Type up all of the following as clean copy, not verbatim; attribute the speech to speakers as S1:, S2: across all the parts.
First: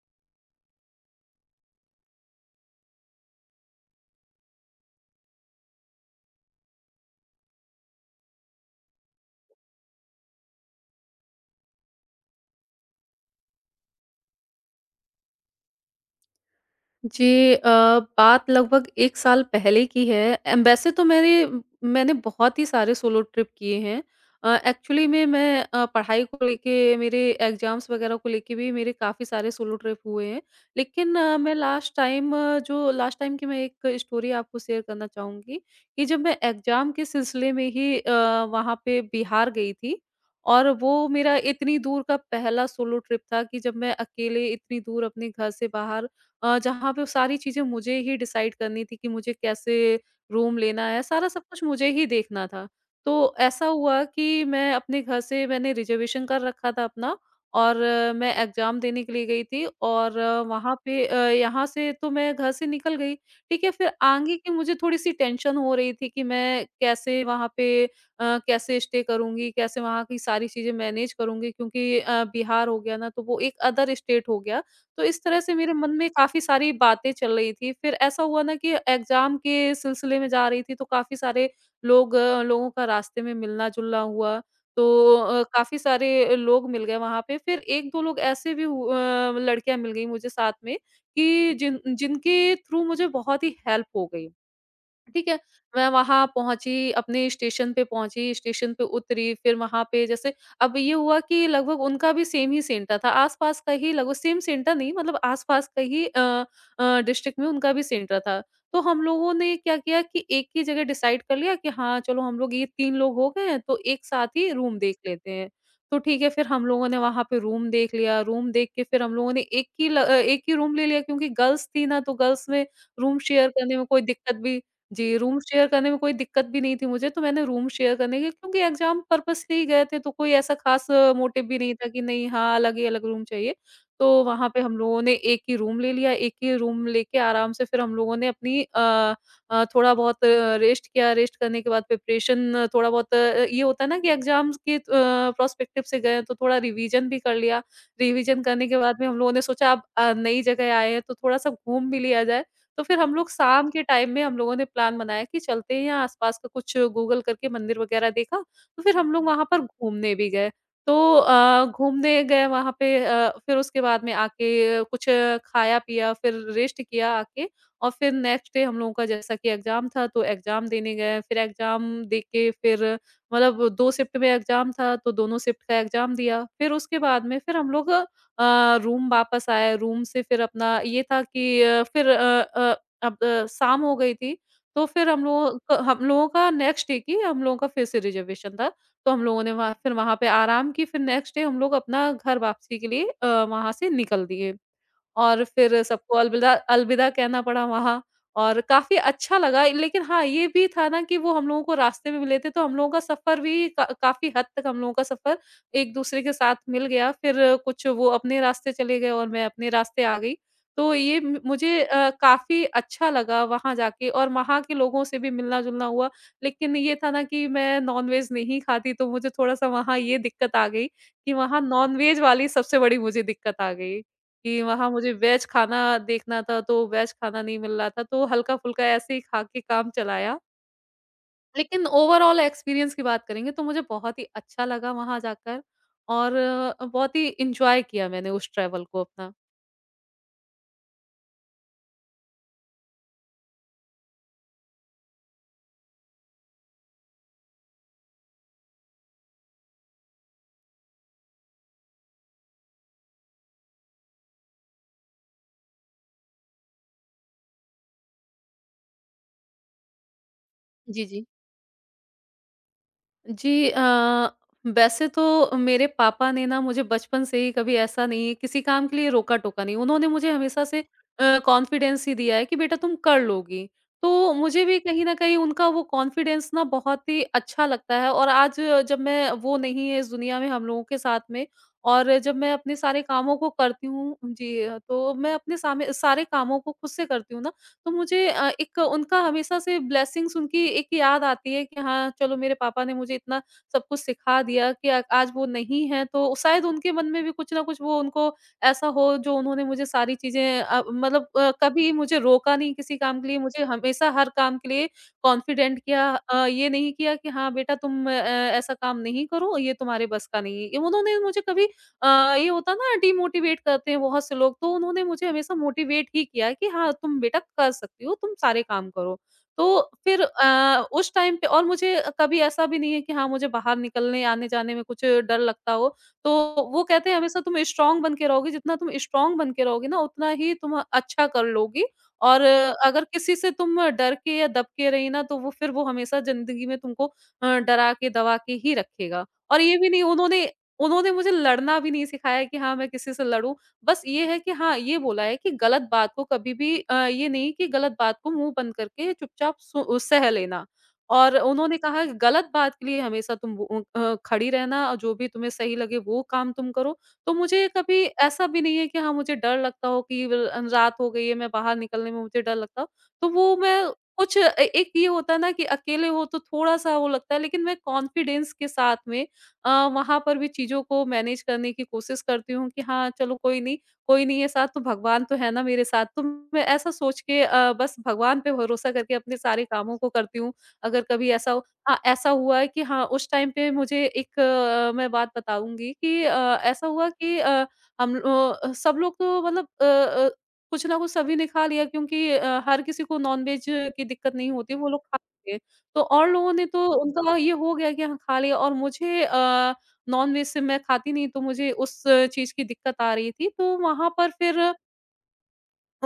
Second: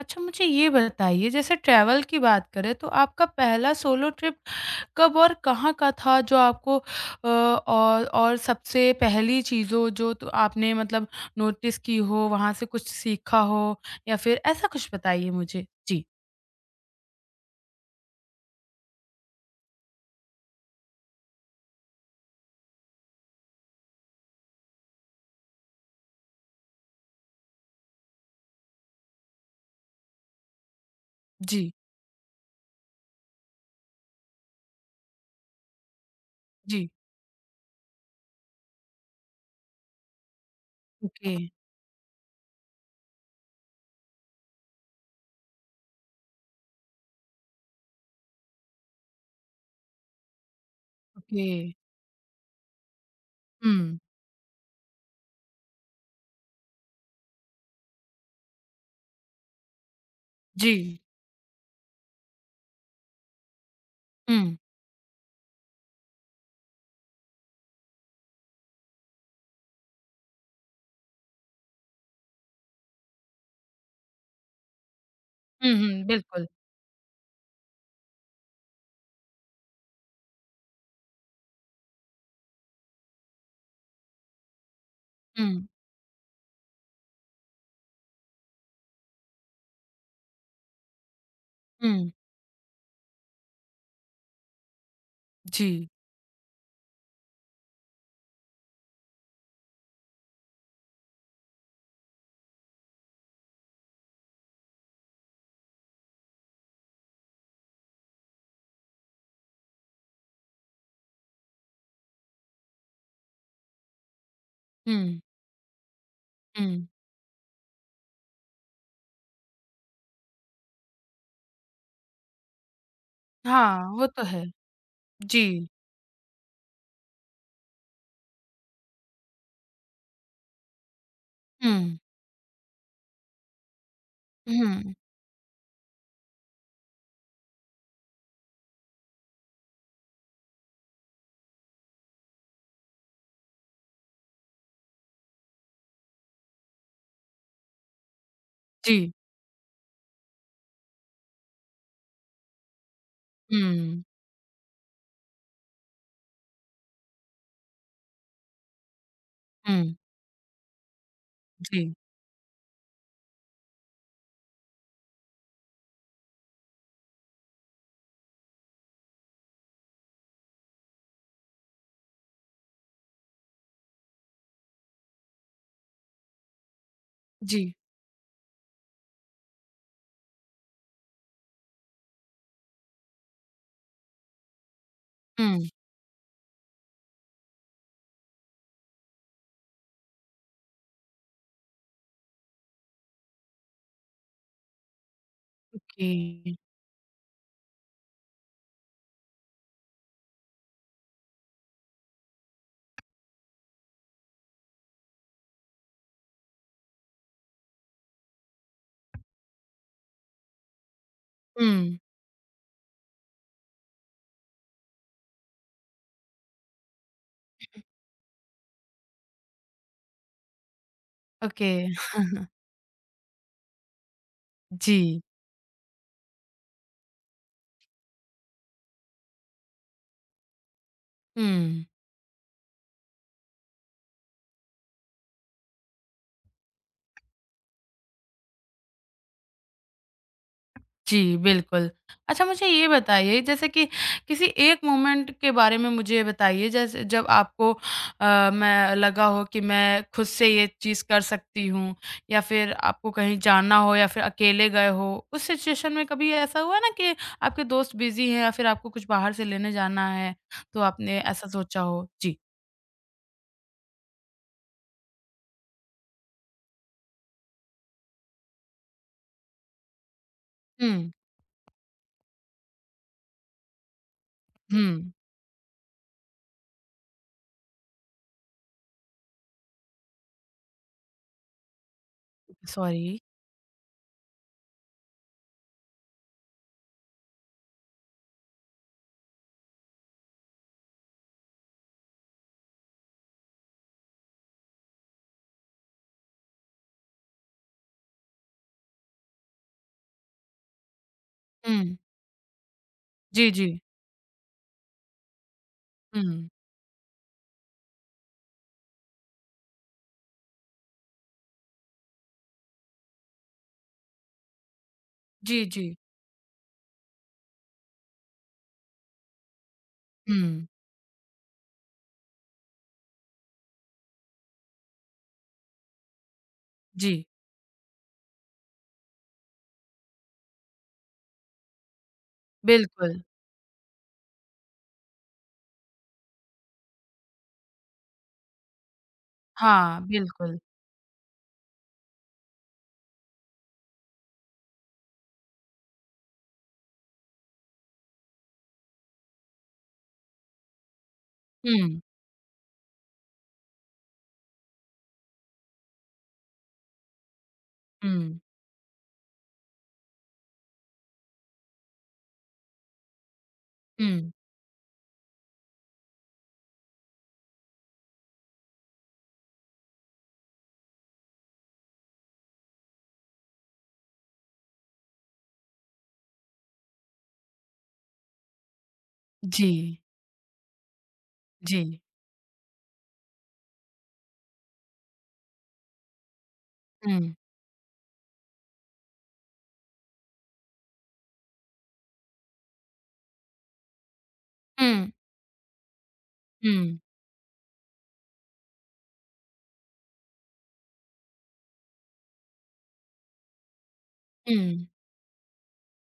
S1: अच्छा मुझे ये बताइए जैसे ट्रैवल की बात करें तो आपका पहला सोलो ट्रिप कब और कहाँ का था जो आपको और सबसे पहली चीज़ों जो तो आपने मतलब नोटिस की हो, वहाँ से कुछ सीखा हो या फिर ऐसा कुछ बताइए मुझे? जी।
S2: जी बात लगभग 1 साल पहले की है। वैसे तो मेरे मैंने बहुत ही सारे सोलो ट्रिप किए हैं। एक्चुअली में मैं पढ़ाई को लेके मेरे एग्ज़ाम्स वग़ैरह को लेके भी मेरे काफ़ी सारे सोलो ट्रिप हुए हैं। लेकिन मैं
S1: जी,
S2: लास्ट टाइम जो लास्ट टाइम की मैं एक स्टोरी आपको शेयर करना चाहूँगी कि जब मैं
S1: जी।
S2: एग्ज़ाम के सिलसिले में ही वहाँ पे बिहार गई थी और वो
S1: ओके,
S2: मेरा इतनी दूर का पहला सोलो ट्रिप था कि जब मैं अकेले इतनी दूर अपने घर से बाहर जहाँ पे सारी चीज़ें मुझे ही डिसाइड करनी थी कि मुझे कैसे रूम लेना है, सारा सब
S1: ओके।
S2: कुछ मुझे ही देखना था। तो ऐसा
S1: हुँ,
S2: हुआ कि मैं अपने घर से मैंने रिज़र्वेशन कर रखा था अपना और मैं एग्ज़ाम देने के लिए गई थी और वहाँ
S1: जी।
S2: पे यहाँ से तो मैं घर से निकल गई, ठीक है? फिर आगे की
S1: हुँ,
S2: मुझे थोड़ी-सी टेंशन हो रही थी कि मैं कैसे वहाँ पे कैसे स्टे करूँगी, कैसे वहाँ की सारी चीज़ें मैनेज करूँगी क्योंकि बिहार हो गया ना, तो वो एक अदर स्टेट हो गया। तो इस तरह से
S1: हुँ,
S2: मेरे मन
S1: हुँ,
S2: में काफ़ी
S1: बिल्कुल।
S2: सारी बातें चल रही थी। फिर ऐसा हुआ ना कि एग्ज़ाम के सिलसिले में जा रही थी तो काफ़ी सारे लोग अ, लोगों का रास्ते में मिलना-जुलना हुआ। तो
S1: हुँ,
S2: काफ़ी सारे लोग मिल गए वहाँ पे। फिर 1-2 लोग ऐसे भी हु अ, लड़कियाँ मिल गई मुझे साथ में कि जिन
S1: हुँ,
S2: जिनके थ्रू मुझे बहुत ही हेल्प हो गई। ठीक है, मैं
S1: जी।
S2: वहाँ पहुँची, अपने स्टेशन पे पहुँची, स्टेशन पे उतरी, फिर वहाँ पे जैसे अब ये हुआ कि लगभग उनका भी सेम ही सेंटर था, आस-पास का ही लगभग सेम सेंटर नहीं मतलब आस-पास का ही डिस्ट्रिक्ट में उनका भी सेंटर था। तो हम लोगों ने क्या किया कि एक ही जगह डिसाइड कर लिया कि हाँ, चलो हम लोग ये 3 लोग हो गए हैं, तो एक साथ ही रूम देख
S1: हुँ,
S2: लेते हैं। तो ठीक है, फिर हम
S1: हुँ।
S2: लोगों ने वहाँ पे रूम देख लिया, रूम देख के फिर हम लोगों ने एक ही रूम ले लिया क्योंकि गर्ल्स थी ना, तो गर्ल्स में रूम शेयर करने में
S1: हाँ,
S2: कोई
S1: वो तो
S2: दिक्कत
S1: है।
S2: भी जी, रूम शेयर
S1: जी।
S2: करने में कोई दिक्कत भी नहीं थी मुझे, तो मैंने रूम शेयर करने के क्योंकि एग्ज़ाम पर्पज़ से ही गए थे, तो कोई ऐसा ख़ास मोटिव भी नहीं था
S1: हुँ,
S2: कि नहीं हाँ, अलग ही अलग रूम चाहिए। तो वहाँ पे हम
S1: हुँ,
S2: लोगों ने एक ही रूम ले लिया, एक ही रूम लेके आराम से फिर हम लोगों ने अपनी थोड़ा बहुत रेस्ट किया, रेस्ट करने के बाद प्रिपरेशन थोड़ा बहुत ये होता है ना कि एग्ज़ाम्स के पर्सपेक्टिव से गए हैं, तो थोड़ा रिवीज़न भी कर लिया। रिवीज़न करने के
S1: जी।
S2: बाद में हम लोगों ने सोचा अब नई जगह आए हैं, तो थोड़ा-सा घूम भी लिया जाए। तो फिर हम लोग शाम के
S1: हुँ,
S2: टाइम में हम लोगों ने प्लान बनाया कि चलते हैं यहाँ आस-पास का कुछ गूगल करके मंदिर वगैरह देखा, तो फिर हम लोग वहाँ पर
S1: हुँ।
S2: घूमने भी गए। तो
S1: जी,
S2: घूमने गए वहाँ पे फिर उसके बाद में आके कुछ खाया-पिया, फिर रेस्ट किया आके और फिर नेक्स्ट डे हम लोगों का जैसा कि एग्ज़ाम था तो एग्ज़ाम देने गए, फिर एग्ज़ाम दे के फिर मतलब 2 शिफ्ट में एग्ज़ाम था तो दोनों शिफ्ट का एग्ज़ाम दिया। फिर उसके बाद में फिर हम
S1: जी।
S2: लोग रूम वापस आए, रूम से फिर अपना ये था कि अब शाम हो गई थी, तो फिर हम लोग
S1: हुँ,
S2: क हम लोगों का नेक्स्ट डे की हम लोगों का फिर से रिज़र्वेशन था, तो हम लोगों ने वहाँ फिर वहाँ पे आराम की, फिर नेक्स्ट डे हम लोग अपना घर वापसी के लिए वहाँ से निकल दिए। और फिर
S1: ओके।
S2: सबको अलविदा अलविदा कहना पड़ा वहाँ और काफ़ी अच्छा लगा। लेकिन हाँ, ये भी था ना कि वो हम लोगों को रास्ते में मिले थे, तो हम लोगों का सफ़र भी का काफ़ी हद तक हम लोगों का सफ़र एक-दूसरे के साथ मिल गया। फिर कुछ वो अपने रास्ते चले गए और मैं अपने रास्ते आ गई। तो ये म मुझे
S1: हुँ,
S2: काफ़ी अच्छा लगा वहाँ जाके और वहाँ के लोगों से भी मिलना-जुलना हुआ। लेकिन ये था ना कि मैं नॉन-वेज नहीं खाती, तो मुझे थोड़ा-सा वहाँ ये दिक्कत आ गई कि वहाँ
S1: ओके।
S2: नॉन-वेज वाली सबसे बड़ी मुझे दिक्कत आ गई। कि वहाँ मुझे
S1: जी।
S2: वेज खाना देखना था, तो वेज खाना नहीं मिल रहा था, तो हल्का-फुल्का ऐसे ही खा के काम चलाया।
S1: हुँ,
S2: लेकिन ओवरऑल एक्सपीरियंस की बात करेंगे तो मुझे बहुत ही अच्छा लगा वहाँ जाकर और बहुत ही एन्जॉय किया मैंने उस ट्रैवल को अपना।
S1: जी, बिल्कुल। अच्छा मुझे ये बताइए जैसे कि किसी एक मोमेंट के बारे में मुझे बताइए जैसे जब आपको मैं लगा हो कि मैं खुद से ये चीज़ कर सकती हूँ या फिर आपको कहीं जाना हो या फिर अकेले गए हो, उस सिचुएशन में कभी ऐसा हुआ ना कि आपके दोस्त बिज़ी हैं या फिर आपको कुछ बाहर से लेने जाना है, तो
S2: जी,
S1: आपने
S2: जी।
S1: ऐसा सोचा हो? जी।
S2: जी वैसे तो मेरे पापा ने ना मुझे बचपन से ही कभी ऐसा नहीं किसी काम के लिए रोका-टोका नहीं। उन्होंने मुझे हमेशा से
S1: हुँ,
S2: कॉन्फिडेंस ही दिया है कि बेटा तुम कर लोगी। तो मुझे भी कहीं
S1: हुँ,
S2: न कहीं उनका वो कॉन्फिडेंस ना बहुत ही अच्छा लगता है और आज जब मैं वो नहीं है इस दुनिया में हम लोगों के साथ में और जब मैं अपने सारे
S1: सॉरी।
S2: कामों को करती हूँ जी, तो मैं अपने सामे सारे कामों को खुद से करती हूँ ना तो मुझे एक उनका हमेशा से ब्लेसिंग्स उनकी एक याद आती है कि हाँ, चलो मेरे पापा ने मुझे इतना सब कुछ सिखा दिया कि आज वो नहीं है तो शायद उनके मन में भी कुछ ना कुछ वो उनको ऐसा हो जो उन्होंने मुझे सारी चीज़ें मतलब कभी
S1: हुँ।
S2: मुझे रोका नहीं किसी काम के लिए,
S1: जी,
S2: मुझे
S1: जी।
S2: हमेशा हर काम के लिए कॉन्फिडेंट किया
S1: हुँ।
S2: ये नहीं किया कि हाँ, बेटा तुम ऐसा काम नहीं करो, ये तुम्हारे बस का नहीं है। ये उन्होंने मुझे कभी ये होता है ना डिमोटिवेट करते हैं बहुत से लोग, तो उन्होंने मुझे हमेशा
S1: जी, जी।
S2: मोटिवेट ही किया कि हाँ, तुम बेटा कर सकती हो, तुम सारे काम करो। तो फिर
S1: हुँ।
S2: उस टाइम पे और मुझे कभी ऐसा भी नहीं है कि हाँ, मुझे बाहर निकलने आने-जाने में कुछ डर लगता हो। तो वो कहते हैं
S1: जी,
S2: हमेशा तुम स्ट्रॉन्ग बन के रहोगी, जितना तुम स्ट्रॉन्ग बन के रहोगी ना उतना ही तुम अच्छा कर लोगी और अगर
S1: बिल्कुल।
S2: किसी से तुम डर के या दब के रही ना तो वो फिर वो हमेशा ज़िंदगी में तुमको डरा के, दबा के ही रखेगा। और ये भी
S1: हाँ,
S2: नहीं उन्होंने
S1: बिल्कुल।
S2: उन्होंने मुझे लड़ना भी नहीं सिखाया कि हाँ, मैं किसी से लड़ूँ। बस ये है कि हाँ, ये बोला है कि गलत बात को कभी भी अ, ये नहीं कि गलत बात को मुँह बंद करके चुपचाप सु सह लेना। और उन्होंने
S1: हुँ,
S2: कहा कि गलत बात के लिए हमेशा तुम खड़ी रहना और जो भी तुम्हें सही लगे वो काम तुम करो। तो मुझे कभी
S1: हुँ,
S2: ऐसा भी नहीं है कि हाँ, मुझे डर लगता हो कि ल रात हो गई है, मैं बाहर निकलने में मुझे डर लगता हो। तो वो मैं
S1: हुँ।
S2: कुछ ए एक ये होता है ना कि अकेले हो तो थोड़ा-सा वो लगता है, लेकिन मैं कॉन्फिडेंस के साथ में वहाँ पर भी चीज़ों को मैनेज करने की कोशिश करती हूँ कि हाँ, चलो कोई नहीं है साथ तो भगवान तो है ना मेरे साथ। तो मैं ऐसा सोच के बस भगवान पे भरोसा करके अपने सारे कामों
S1: जी,
S2: को करती हूँ। अगर कभी ऐसा हो
S1: जी।
S2: हाँ, ऐसा हुआ है कि हाँ, उस टाइम पे मुझे मैं बात बताऊँगी कि ऐसा हुआ
S1: हुँ,
S2: कि हम सब लोग तो मतलब कुछ ना कुछ सभी ने खा लिया क्योंकि हर किसी को नॉन-वेज की दिक्कत नहीं होती, वो लोग
S1: हुँ,
S2: खा तो और लोगों ने तो
S1: हुँ,
S2: उनका ये हो गया कि हाँ, खा लिया और मुझे नॉन-वेज से मैं खाती नहीं तो मुझे उस चीज़ की दिक्कत आ रही थी। तो वहाँ पर
S1: हुँ,
S2: फिर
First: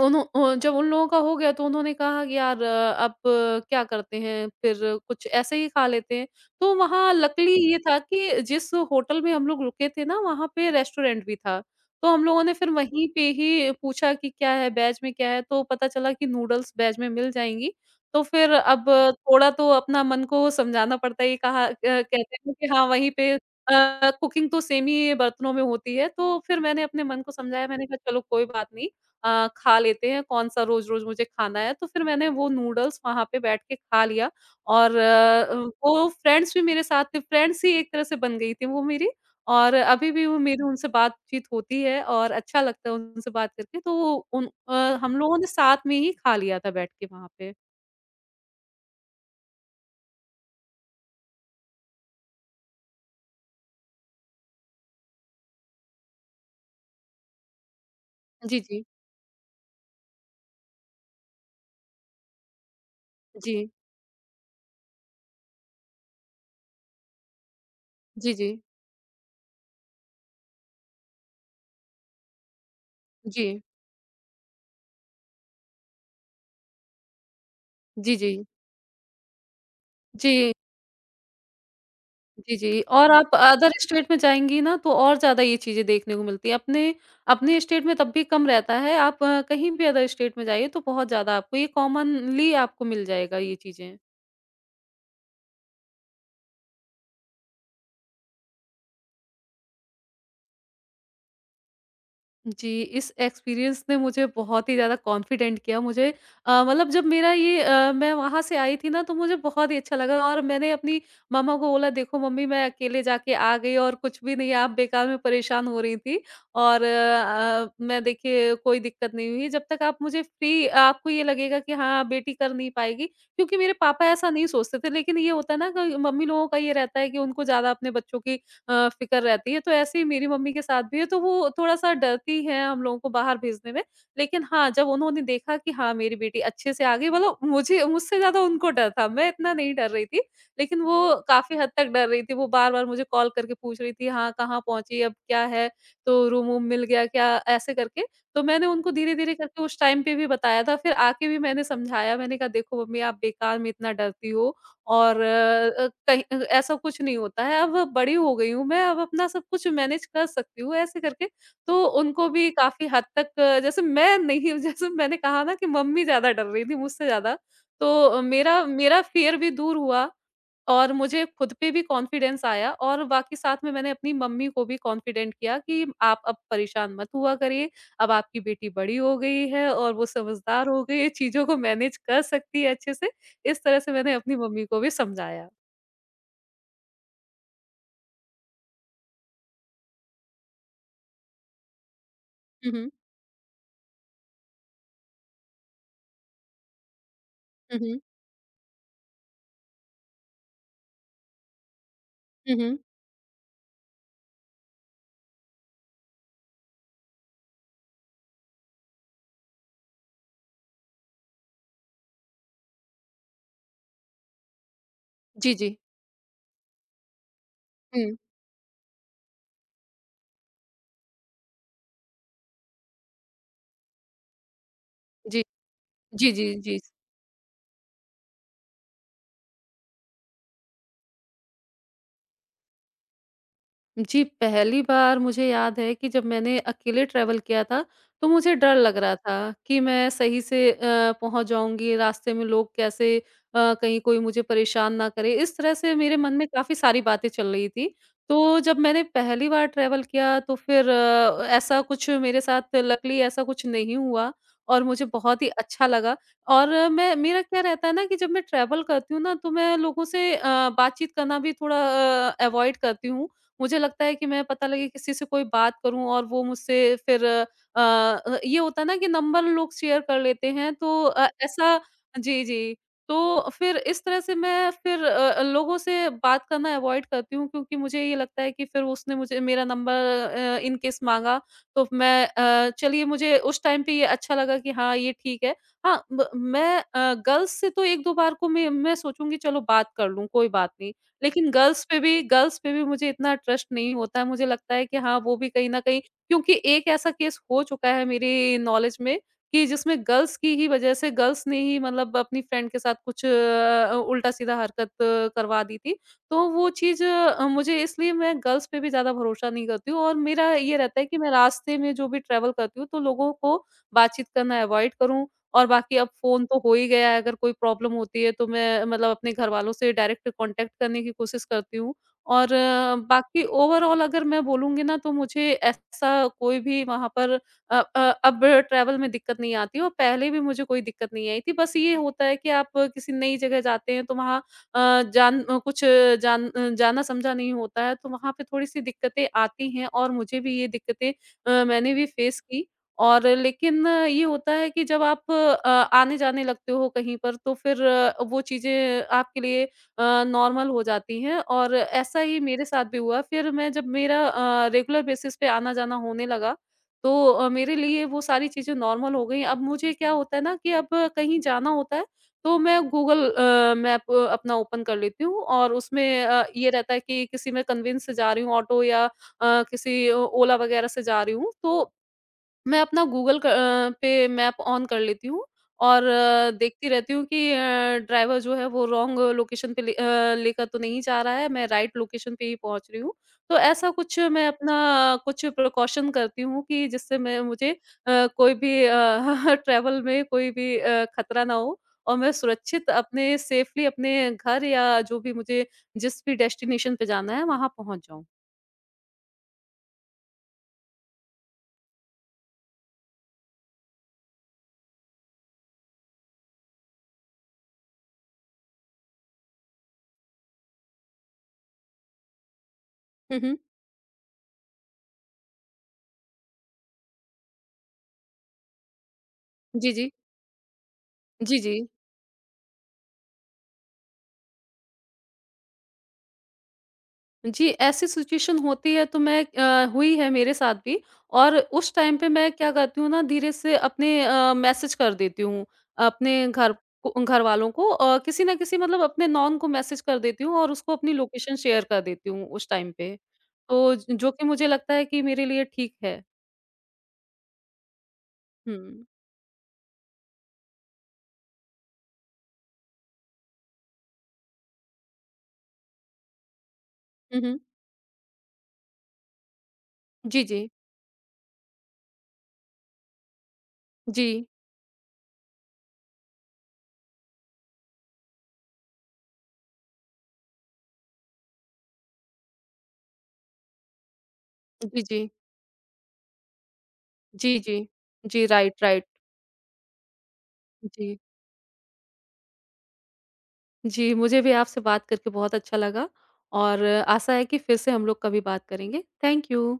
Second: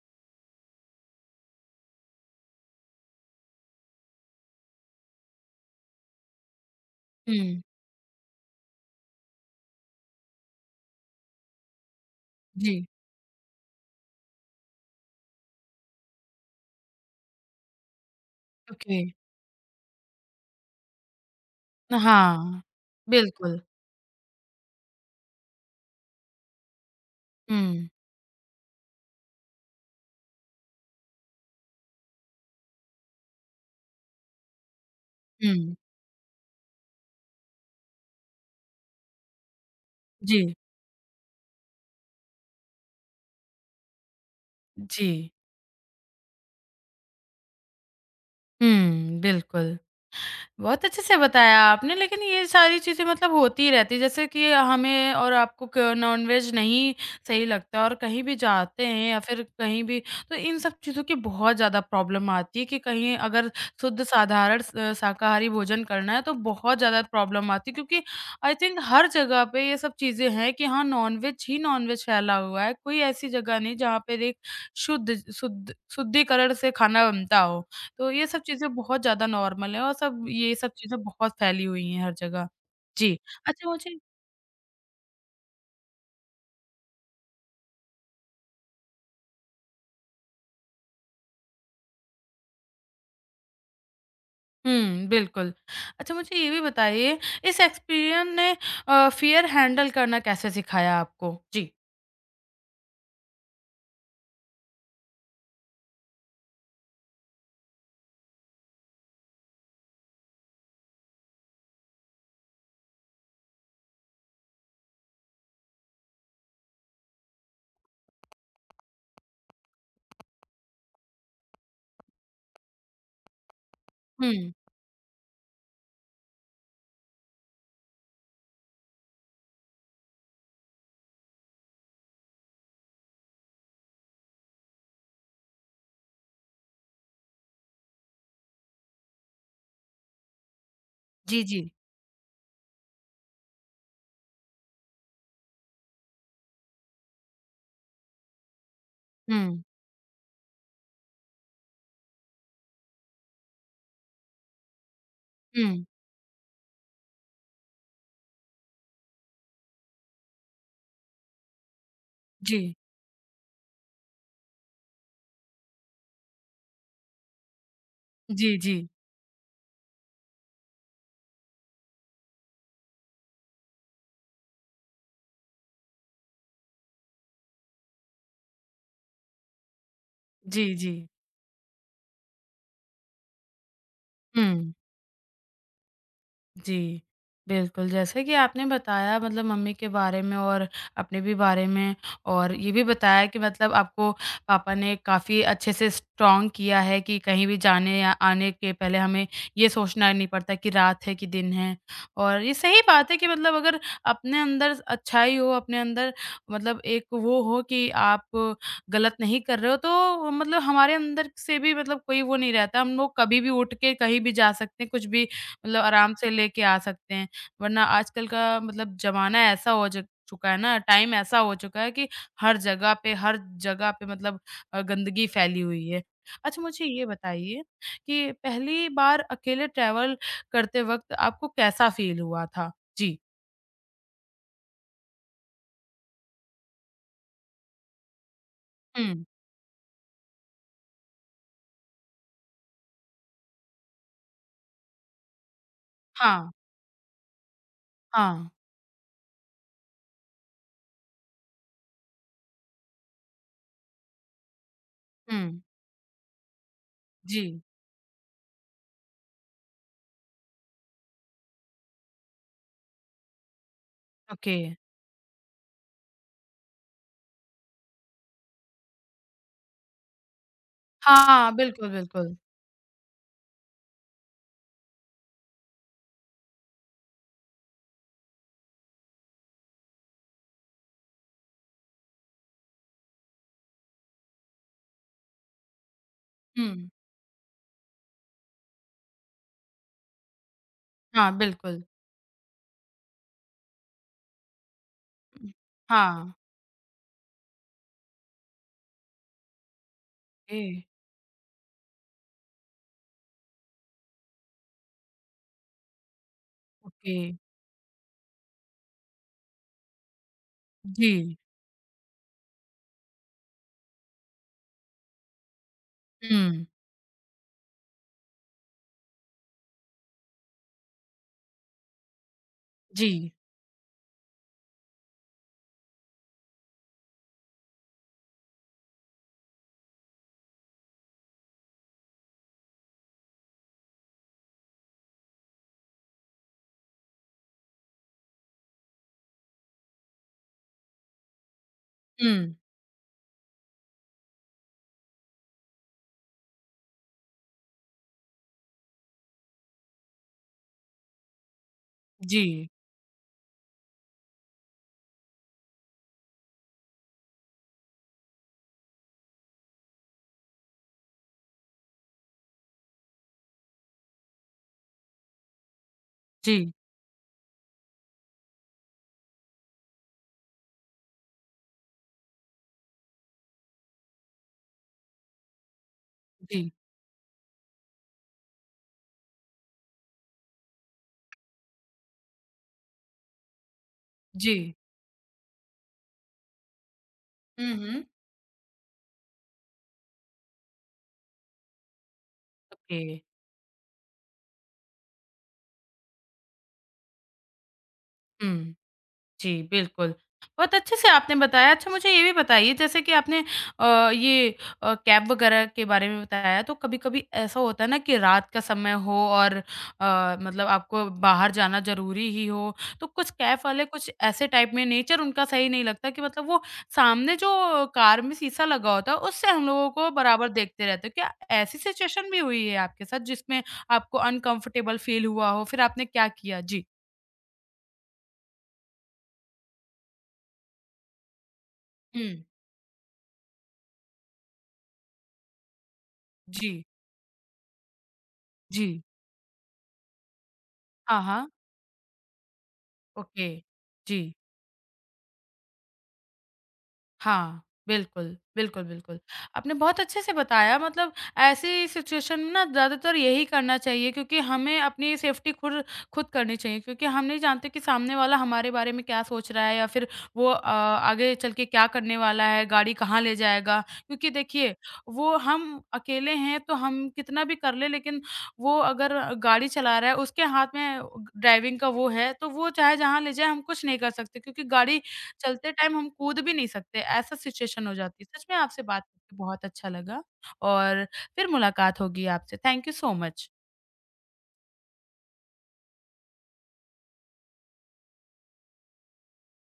S2: उन्हों जब उन लोगों का हो गया तो उन्होंने कहा कि यार अब क्या करते हैं फिर कुछ ऐसे ही खा लेते हैं। तो वहाँ लकीली
S1: हुँ।
S2: ये था कि जिस होटल में हम लोग रुके थे ना वहाँ पे रेस्टोरेंट भी था। तो हम लोगों ने फिर
S1: जी,
S2: वहीं पे ही पूछा कि क्या है वेज में क्या है? तो पता चला कि नूडल्स वेज में मिल जाएँगी। तो फिर अब
S1: ओके।
S2: थोड़ा तो अपना मन को समझाना पड़ता है ये कहा कहते हैं
S1: हाँ,
S2: कि हाँ वहीं पे
S1: बिल्कुल।
S2: कुकिंग तो सेम ही बर्तनों में होती है। तो फिर मैंने अपने मन को समझाया मैंने
S1: हुँ,
S2: कहा चलो कोई बात नहीं। खा लेते हैं, कौन-सा रोज़-रोज़ मुझे खाना है। तो फिर मैंने वो नूडल्स वहाँ पे बैठ के खा लिया और
S1: हुँ।
S2: वो फ्रेंड्स भी मेरे साथ थे, फ्रेंड्स ही एक तरह से बन गई थी वो मेरी और अभी भी वो
S1: जी,
S2: मेरी उनसे बातचीत होती है और अच्छा लगता है उनसे बात करके। तो वो
S1: जी।
S2: हम लोगों ने साथ में ही खा लिया था बैठ के वहाँ पे।
S1: हुँ, बिल्कुल। बहुत अच्छे से बताया आपने लेकिन ये सारी चीज़ें मतलब होती ही रहती है जैसे कि हमें और आपको क नॉन-वेज नहीं सही लगता और कहीं भी
S2: जी, जी।
S1: जाते हैं या फिर कहीं भी तो इन सब चीज़ों की बहुत ज़्यादा प्रॉब्लम आती है कि कहीं अगर
S2: जी।
S1: शुद्ध साधारण स शाकाहारी भोजन करना है तो बहुत ज़्यादा प्रॉब्लम आती है क्योंकि
S2: जी,
S1: आई
S2: जी।
S1: थिंक हर जगह पे ये सब चीज़ें हैं कि हाँ, नॉन-वेज ही नॉन-वेज फैला हुआ है। कोई ऐसी
S2: जी।
S1: जगह नहीं जहाँ पर एक शुद्ध शुद्ध शुद्धिकरण से खाना बनता हो। तो
S2: जी,
S1: ये
S2: जी।
S1: सब चीज़ें बहुत ज़्यादा नॉर्मल है और सब ये
S2: जी।
S1: सब चीज़ें बहुत फैली हुई हैं हर जगह।
S2: जी, जी। और
S1: जी।
S2: आप
S1: अच्छा
S2: अदर
S1: मुझे
S2: स्टेट में जाएँगी ना तो और ज़्यादा ये चीज़ें देखने को मिलती हैं। अपने अपने स्टेट में तब भी कम रहता है, आप कहीं भी अदर स्टेट में जाइए तो बहुत ज़्यादा आपको ये कॉमनली आपको मिल जाएगा ये चीज़ें।
S1: हुँ, बिल्कुल। अच्छा मुझे ये भी बताइए इस एक्सपीरियंस ने फ़ियर हैंडल करना कैसे सिखाया आपको? जी।
S2: जी, इस एक्सपीरियंस ने मुझे बहुत ही ज़्यादा कॉन्फिडेंट किया मुझे मतलब जब मेरा ये मैं वहाँ से आई थी ना तो मुझे बहुत ही अच्छा लगा और मैंने अपनी मम्मा को बोला देखो मम्मी मैं अकेले जाके आ गई और कुछ भी नहीं आप बेकार में परेशान हो रही थी और मैं देखिए कोई दिक्कत नहीं हुई जब तक आप मुझे फ्री आपको ये लगेगा कि हाँ, बेटी कर नहीं पाएगी क्योंकि मेरे पापा ऐसा नहीं
S1: हुँ।
S2: सोचते थे लेकिन ये होता है ना कि मम्मी लोगों का ये रहता है कि उनको ज़्यादा अपने बच्चों की फ़िक्र रहती है। तो ऐसे ही मेरी मम्मी के साथ भी है, तो वो थोड़ा-सा डरती हैं हम लोगों को बाहर भेजने में। लेकिन हाँ, जब उन्होंने देखा कि हाँ, मेरी बेटी अच्छे से आ गई मतलब मुझे मुझसे ज़्यादा उनको डर था, मैं इतना नहीं डर रही थी। लेकिन वो
S1: जी,
S2: काफ़ी
S1: जी।
S2: हद तक डर रही थी, वो बार-बार मुझे कॉल करके पूछ रही थी, "हाँ, कहाँ पहुँची? अब क्या है? तो रूम-वूम मिल गया क्या?" ऐसे करके। तो मैंने उनको धीरे-धीरे
S1: हुँ,
S2: करके उस टाइम पे भी बताया था, फिर आके भी मैंने समझाया, मैंने कहा, "देखो मम्मी, आप बेकार में इतना डरती हो। और
S1: हुँ।
S2: कहीं ऐसा कुछ नहीं होता है, अब बड़ी हो गई हूँ मैं, अब अपना सब कुछ मैनेज कर सकती हूँ, ऐसे करके। तो उनको भी
S1: जी।
S2: काफ़ी हद तक जैसे मैं नहीं जैसे मैंने कहा ना कि मम्मी ज़्यादा डर रही थी मुझसे ज़्यादा, तो
S1: जी,
S2: मेरा
S1: जी।
S2: मेरा फ़ियर भी दूर हुआ और मुझे खुद पे भी कॉन्फिडेंस आया और बाकी साथ में मैंने अपनी मम्मी को भी कॉन्फिडेंट किया कि आप अब परेशान मत हुआ करिए, अब आपकी बेटी बड़ी हो गई है और वो
S1: जी,
S2: समझदार हो
S1: जी।
S2: गई है, चीज़ों को मैनेज कर सकती है अच्छे से। इस तरह से मैंने अपनी मम्मी
S1: हुँ।
S2: को भी समझाया।
S1: जी, बिल्कुल, जैसे कि आपने बताया मतलब मम्मी के बारे में और अपने भी बारे में और ये
S2: हुँ,
S1: भी
S2: हुँ।
S1: बताया कि मतलब आपको पापा ने काफ़ी अच्छे से स्ट्रॉन्ग किया है कि कहीं भी
S2: हुँ,
S1: जाने
S2: हुँ।
S1: या आने के पहले हमें ये सोचना नहीं पड़ता कि रात है कि दिन है। और ये
S2: हुँ, हुँ।
S1: सही बात है कि मतलब अगर अपने अंदर अच्छाई हो, अपने अंदर मतलब एक वो हो कि आप गलत नहीं कर रहे हो, तो मतलब हमारे अंदर से भी मतलब कोई वो नहीं रहता, हम लोग कभी भी उठ के कहीं भी जा सकते हैं, कुछ भी
S2: जी, जी।
S1: मतलब आराम से लेके आ सकते हैं। वरना
S2: हुँ।
S1: आजकल का मतलब ज़माना ऐसा हो ज चुका है ना, टाइम ऐसा हो चुका है कि हर जगह पे मतलब गंदगी
S2: जी।
S1: फैली हुई है।
S2: जी, जी,
S1: अच्छा
S2: जी।
S1: मुझे ये बताइए कि पहली बार अकेले ट्रैवल करते वक़्त आपको कैसा फ़ील हुआ था? जी।
S2: जी, पहली बार मुझे याद है कि जब मैंने अकेले ट्रैवल किया था, तो मुझे डर लग रहा
S1: हुँ।
S2: था कि मैं सही से पहुँच जाऊँगी, रास्ते में लोग कैसे, कहीं कोई मुझे परेशान ना करे, इस तरह से मेरे मन में
S1: हाँ,
S2: काफ़ी सारी बातें चल रही थी।
S1: हाँ।
S2: तो जब मैंने पहली बार ट्रैवल किया तो फिर ऐसा कुछ मेरे साथ लकीली ऐसा कुछ नहीं हुआ और मुझे बहुत ही
S1: हुँ।
S2: अच्छा लगा और मैं मेरा
S1: जी,
S2: क्या रहता है ना कि जब मैं ट्रैवल करती हूँ ना, तो मैं लोगों से बातचीत करना भी थोड़ा अवॉइड करती हूँ मुझे लगता है कि मैं
S1: ओके।
S2: पता लगे किसी से कोई बात करूँ और वो मुझसे फिर ये होता है ना कि नंबर लोग शेयर कर लेते हैं तो
S1: हाँ,
S2: ऐसा
S1: बिल्कुल, बिल्कुल।
S2: जी, जी। तो फिर इस तरह से मैं फिर लोगों से बात करना अवॉइड करती हूँ क्योंकि मुझे ये लगता है कि फिर उसने मुझे मेरा नंबर इन केस माँगा तो मैं चलिए मुझे उस टाइम पे ये अच्छा लगा कि हाँ, ये ठीक है। हाँ, ब मैं
S1: हुँ।
S2: गर्ल्स से तो 1-2 बार को मैं सोचूँगी चलो बात कर लूँ, कोई बात नहीं।
S1: हाँ,
S2: लेकिन
S1: बिल्कुल।
S2: गर्ल्स पे भी मुझे इतना ट्रस्ट नहीं होता है, मुझे लगता है कि हाँ, वो भी
S1: हुँ।
S2: कहीं न कहीं
S1: हाँ,
S2: क्योंकि एक ऐसा केस हो चुका है मेरी नॉलेज में कि जिसमें गर्ल्स की
S1: ए
S2: ही वजह से गर्ल्स ने ही मतलब अपनी फ्रेंड के साथ कुछ उल्टा-सीधा हरकत करवा दी थी। तो वो चीज़
S1: ओके।
S2: मुझे इसलिए मैं गर्ल्स पे भी ज़्यादा भरोसा नहीं करती हूँ और मेरा ये रहता है
S1: जी।
S2: कि मैं रास्ते में जो भी ट्रैवल करती हूँ, तो लोगों को बातचीत करना अवॉइड करूँ और बाकी अब फ़ोन तो
S1: हुँ।
S2: हो ही गया है, अगर कोई प्रॉब्लम होती है तो मैं मतलब अपने घरवालों से डायरेक्ट कॉन्टैक्ट करने की कोशिश करती हूँ। और
S1: जी।
S2: बाकी ओवरऑल अगर मैं बोलूँगी ना तो मुझे ऐसा कोई भी वहाँ पर अ अ, अब ट्रैवल में दिक्कत नहीं आती और पहले भी मुझे कोई दिक्कत नहीं आई थी। बस ये होता है कि आप किसी नई जगह जाते हैं तो वहाँ अ, जान अ, कुछ जाना-समझा नहीं होता है, तो वहाँ पे थोड़ी-सी दिक्कतें आती हैं और मुझे भी ये दिक्कतें मैंने भी फ़ेस
S1: हुँ।
S2: की। और लेकिन ये होता है कि जब आप आने-जाने लगते हो कहीं पर तो फिर वो चीज़ें आपके लिए नॉर्मल हो जाती हैं और ऐसा ही मेरे
S1: जी,
S2: साथ भी हुआ। फिर मैं जब मेरा रेगुलर बेसिस पे आना-जाना होने लगा तो मेरे लिए वो सारी चीज़ें नॉर्मल हो गई। अब मुझे क्या होता है ना कि अब कहीं जाना होता है तो मैं गूगल मैप अपना ओपन कर लेती हूँ और उसमें ये
S1: जी,
S2: रहता है कि किसी में कन्वेंस से जा रही हूँ ऑटो या किसी ओला वगैरह से जा रही हूँ तो मैं अपना गूगल पे मैप ऑन कर लेती हूँ और
S1: जी,
S2: देखती रहती हूँ कि ड्राइवर जो है वो रॉन्ग लोकेशन पे लेकर तो नहीं जा रहा है, मैं राइट लोकेशन पे ही पहुँच रही हूँ। तो ऐसा कुछ मैं
S1: जी।
S2: अपना कुछ प्रिकॉशन करती हूँ कि जिससे मैं मुझे
S1: हुँ, हुँ।
S2: कोई भी ट्रैवल में कोई भी खतरा ना हो और मैं सुरक्षित
S1: ओके,
S2: अपने सेफ़ली अपने घर या जो भी मुझे जिस भी डेस्टिनेशन पे जाना है वहाँ पहुँच जाऊँ।
S1: हुँ। जी, बिल्कुल। बहुत अच्छे से आपने बताया। अच्छा मुझे ये भी बताइए जैसे कि आपने ये कैब वगैरह के बारे में बताया तो कभी-कभी ऐसा होता है ना कि रात का समय हो और मतलब आपको बाहर जाना ज़रूरी ही हो, तो कुछ
S2: हुँ, हुँ।
S1: कैब वाले कुछ ऐसे टाइप में नेचर उनका सही नहीं लगता कि मतलब वो सामने जो कार में शीशा लगा होता है उससे हम लोगों
S2: जी,
S1: को
S2: जी।
S1: बराबर देखते रहते हैं। क्या
S2: जी,
S1: ऐसी
S2: जी।
S1: सिचुएशन भी हुई है आपके साथ जिसमें आपको अनकम्फ़र्टेबल फ़ील हुआ हो? फिर आपने क्या किया? जी।
S2: जी, ऐसी सिचुएशन होती है तो मैं हुई है मेरे साथ भी और उस टाइम
S1: हुँ।
S2: पे मैं क्या करती हूँ ना धीरे से अपने मैसेज कर देती हूँ, अपने घर
S1: जी,
S2: को घरवालों को किसी ना किसी
S1: जी।
S2: मतलब अपने नॉन को मैसेज कर देती हूँ और उसको अपनी
S1: हाँ, हाँ।
S2: लोकेशन शेयर कर देती हूँ उस टाइम पे।
S1: ओके,
S2: तो ज
S1: जी।
S2: जो कि मुझे लगता है कि मेरे लिए ठीक है।
S1: हाँ, बिल्कुल,
S2: हुँ।
S1: बिल्कुल, बिल्कुल। आपने बहुत अच्छे से बताया मतलब ऐसी सिचुएशन में ना ज़्यादातर यही करना चाहिए क्योंकि हमें अपनी सेफ्टी खुद खुद करनी चाहिए क्योंकि हम नहीं
S2: हुँ, हुँ।
S1: जानते कि सामने वाला हमारे बारे में क्या सोच रहा है या फिर
S2: जी,
S1: वो
S2: जी।
S1: आगे चल के क्या करने वाला है, गाड़ी कहाँ ले जाएगा। क्योंकि
S2: जी।
S1: देखिए, वो हम अकेले हैं तो हम कितना भी कर लें लेकिन वो अगर गाड़ी चला रहा है उसके हाथ में ड्राइविंग का वो है, तो वो चाहे जहाँ ले जाए हम कुछ नहीं कर सकते क्योंकि गाड़ी
S2: जी, जी।
S1: चलते टाइम हम कूद भी नहीं सकते, ऐसा
S2: जी, जी।
S1: सिचुएशन हो जाती है। सच
S2: जी,
S1: में आपसे
S2: राइट,
S1: बात
S2: राइट।
S1: करके बहुत अच्छा लगा और
S2: जी।
S1: फिर मुलाकात होगी आपसे। Thank you so much.
S2: जी, मुझे भी आपसे बात करके बहुत अच्छा लगा और आशा है कि फिर से हम लोग कभी बात करेंगे। Thank you.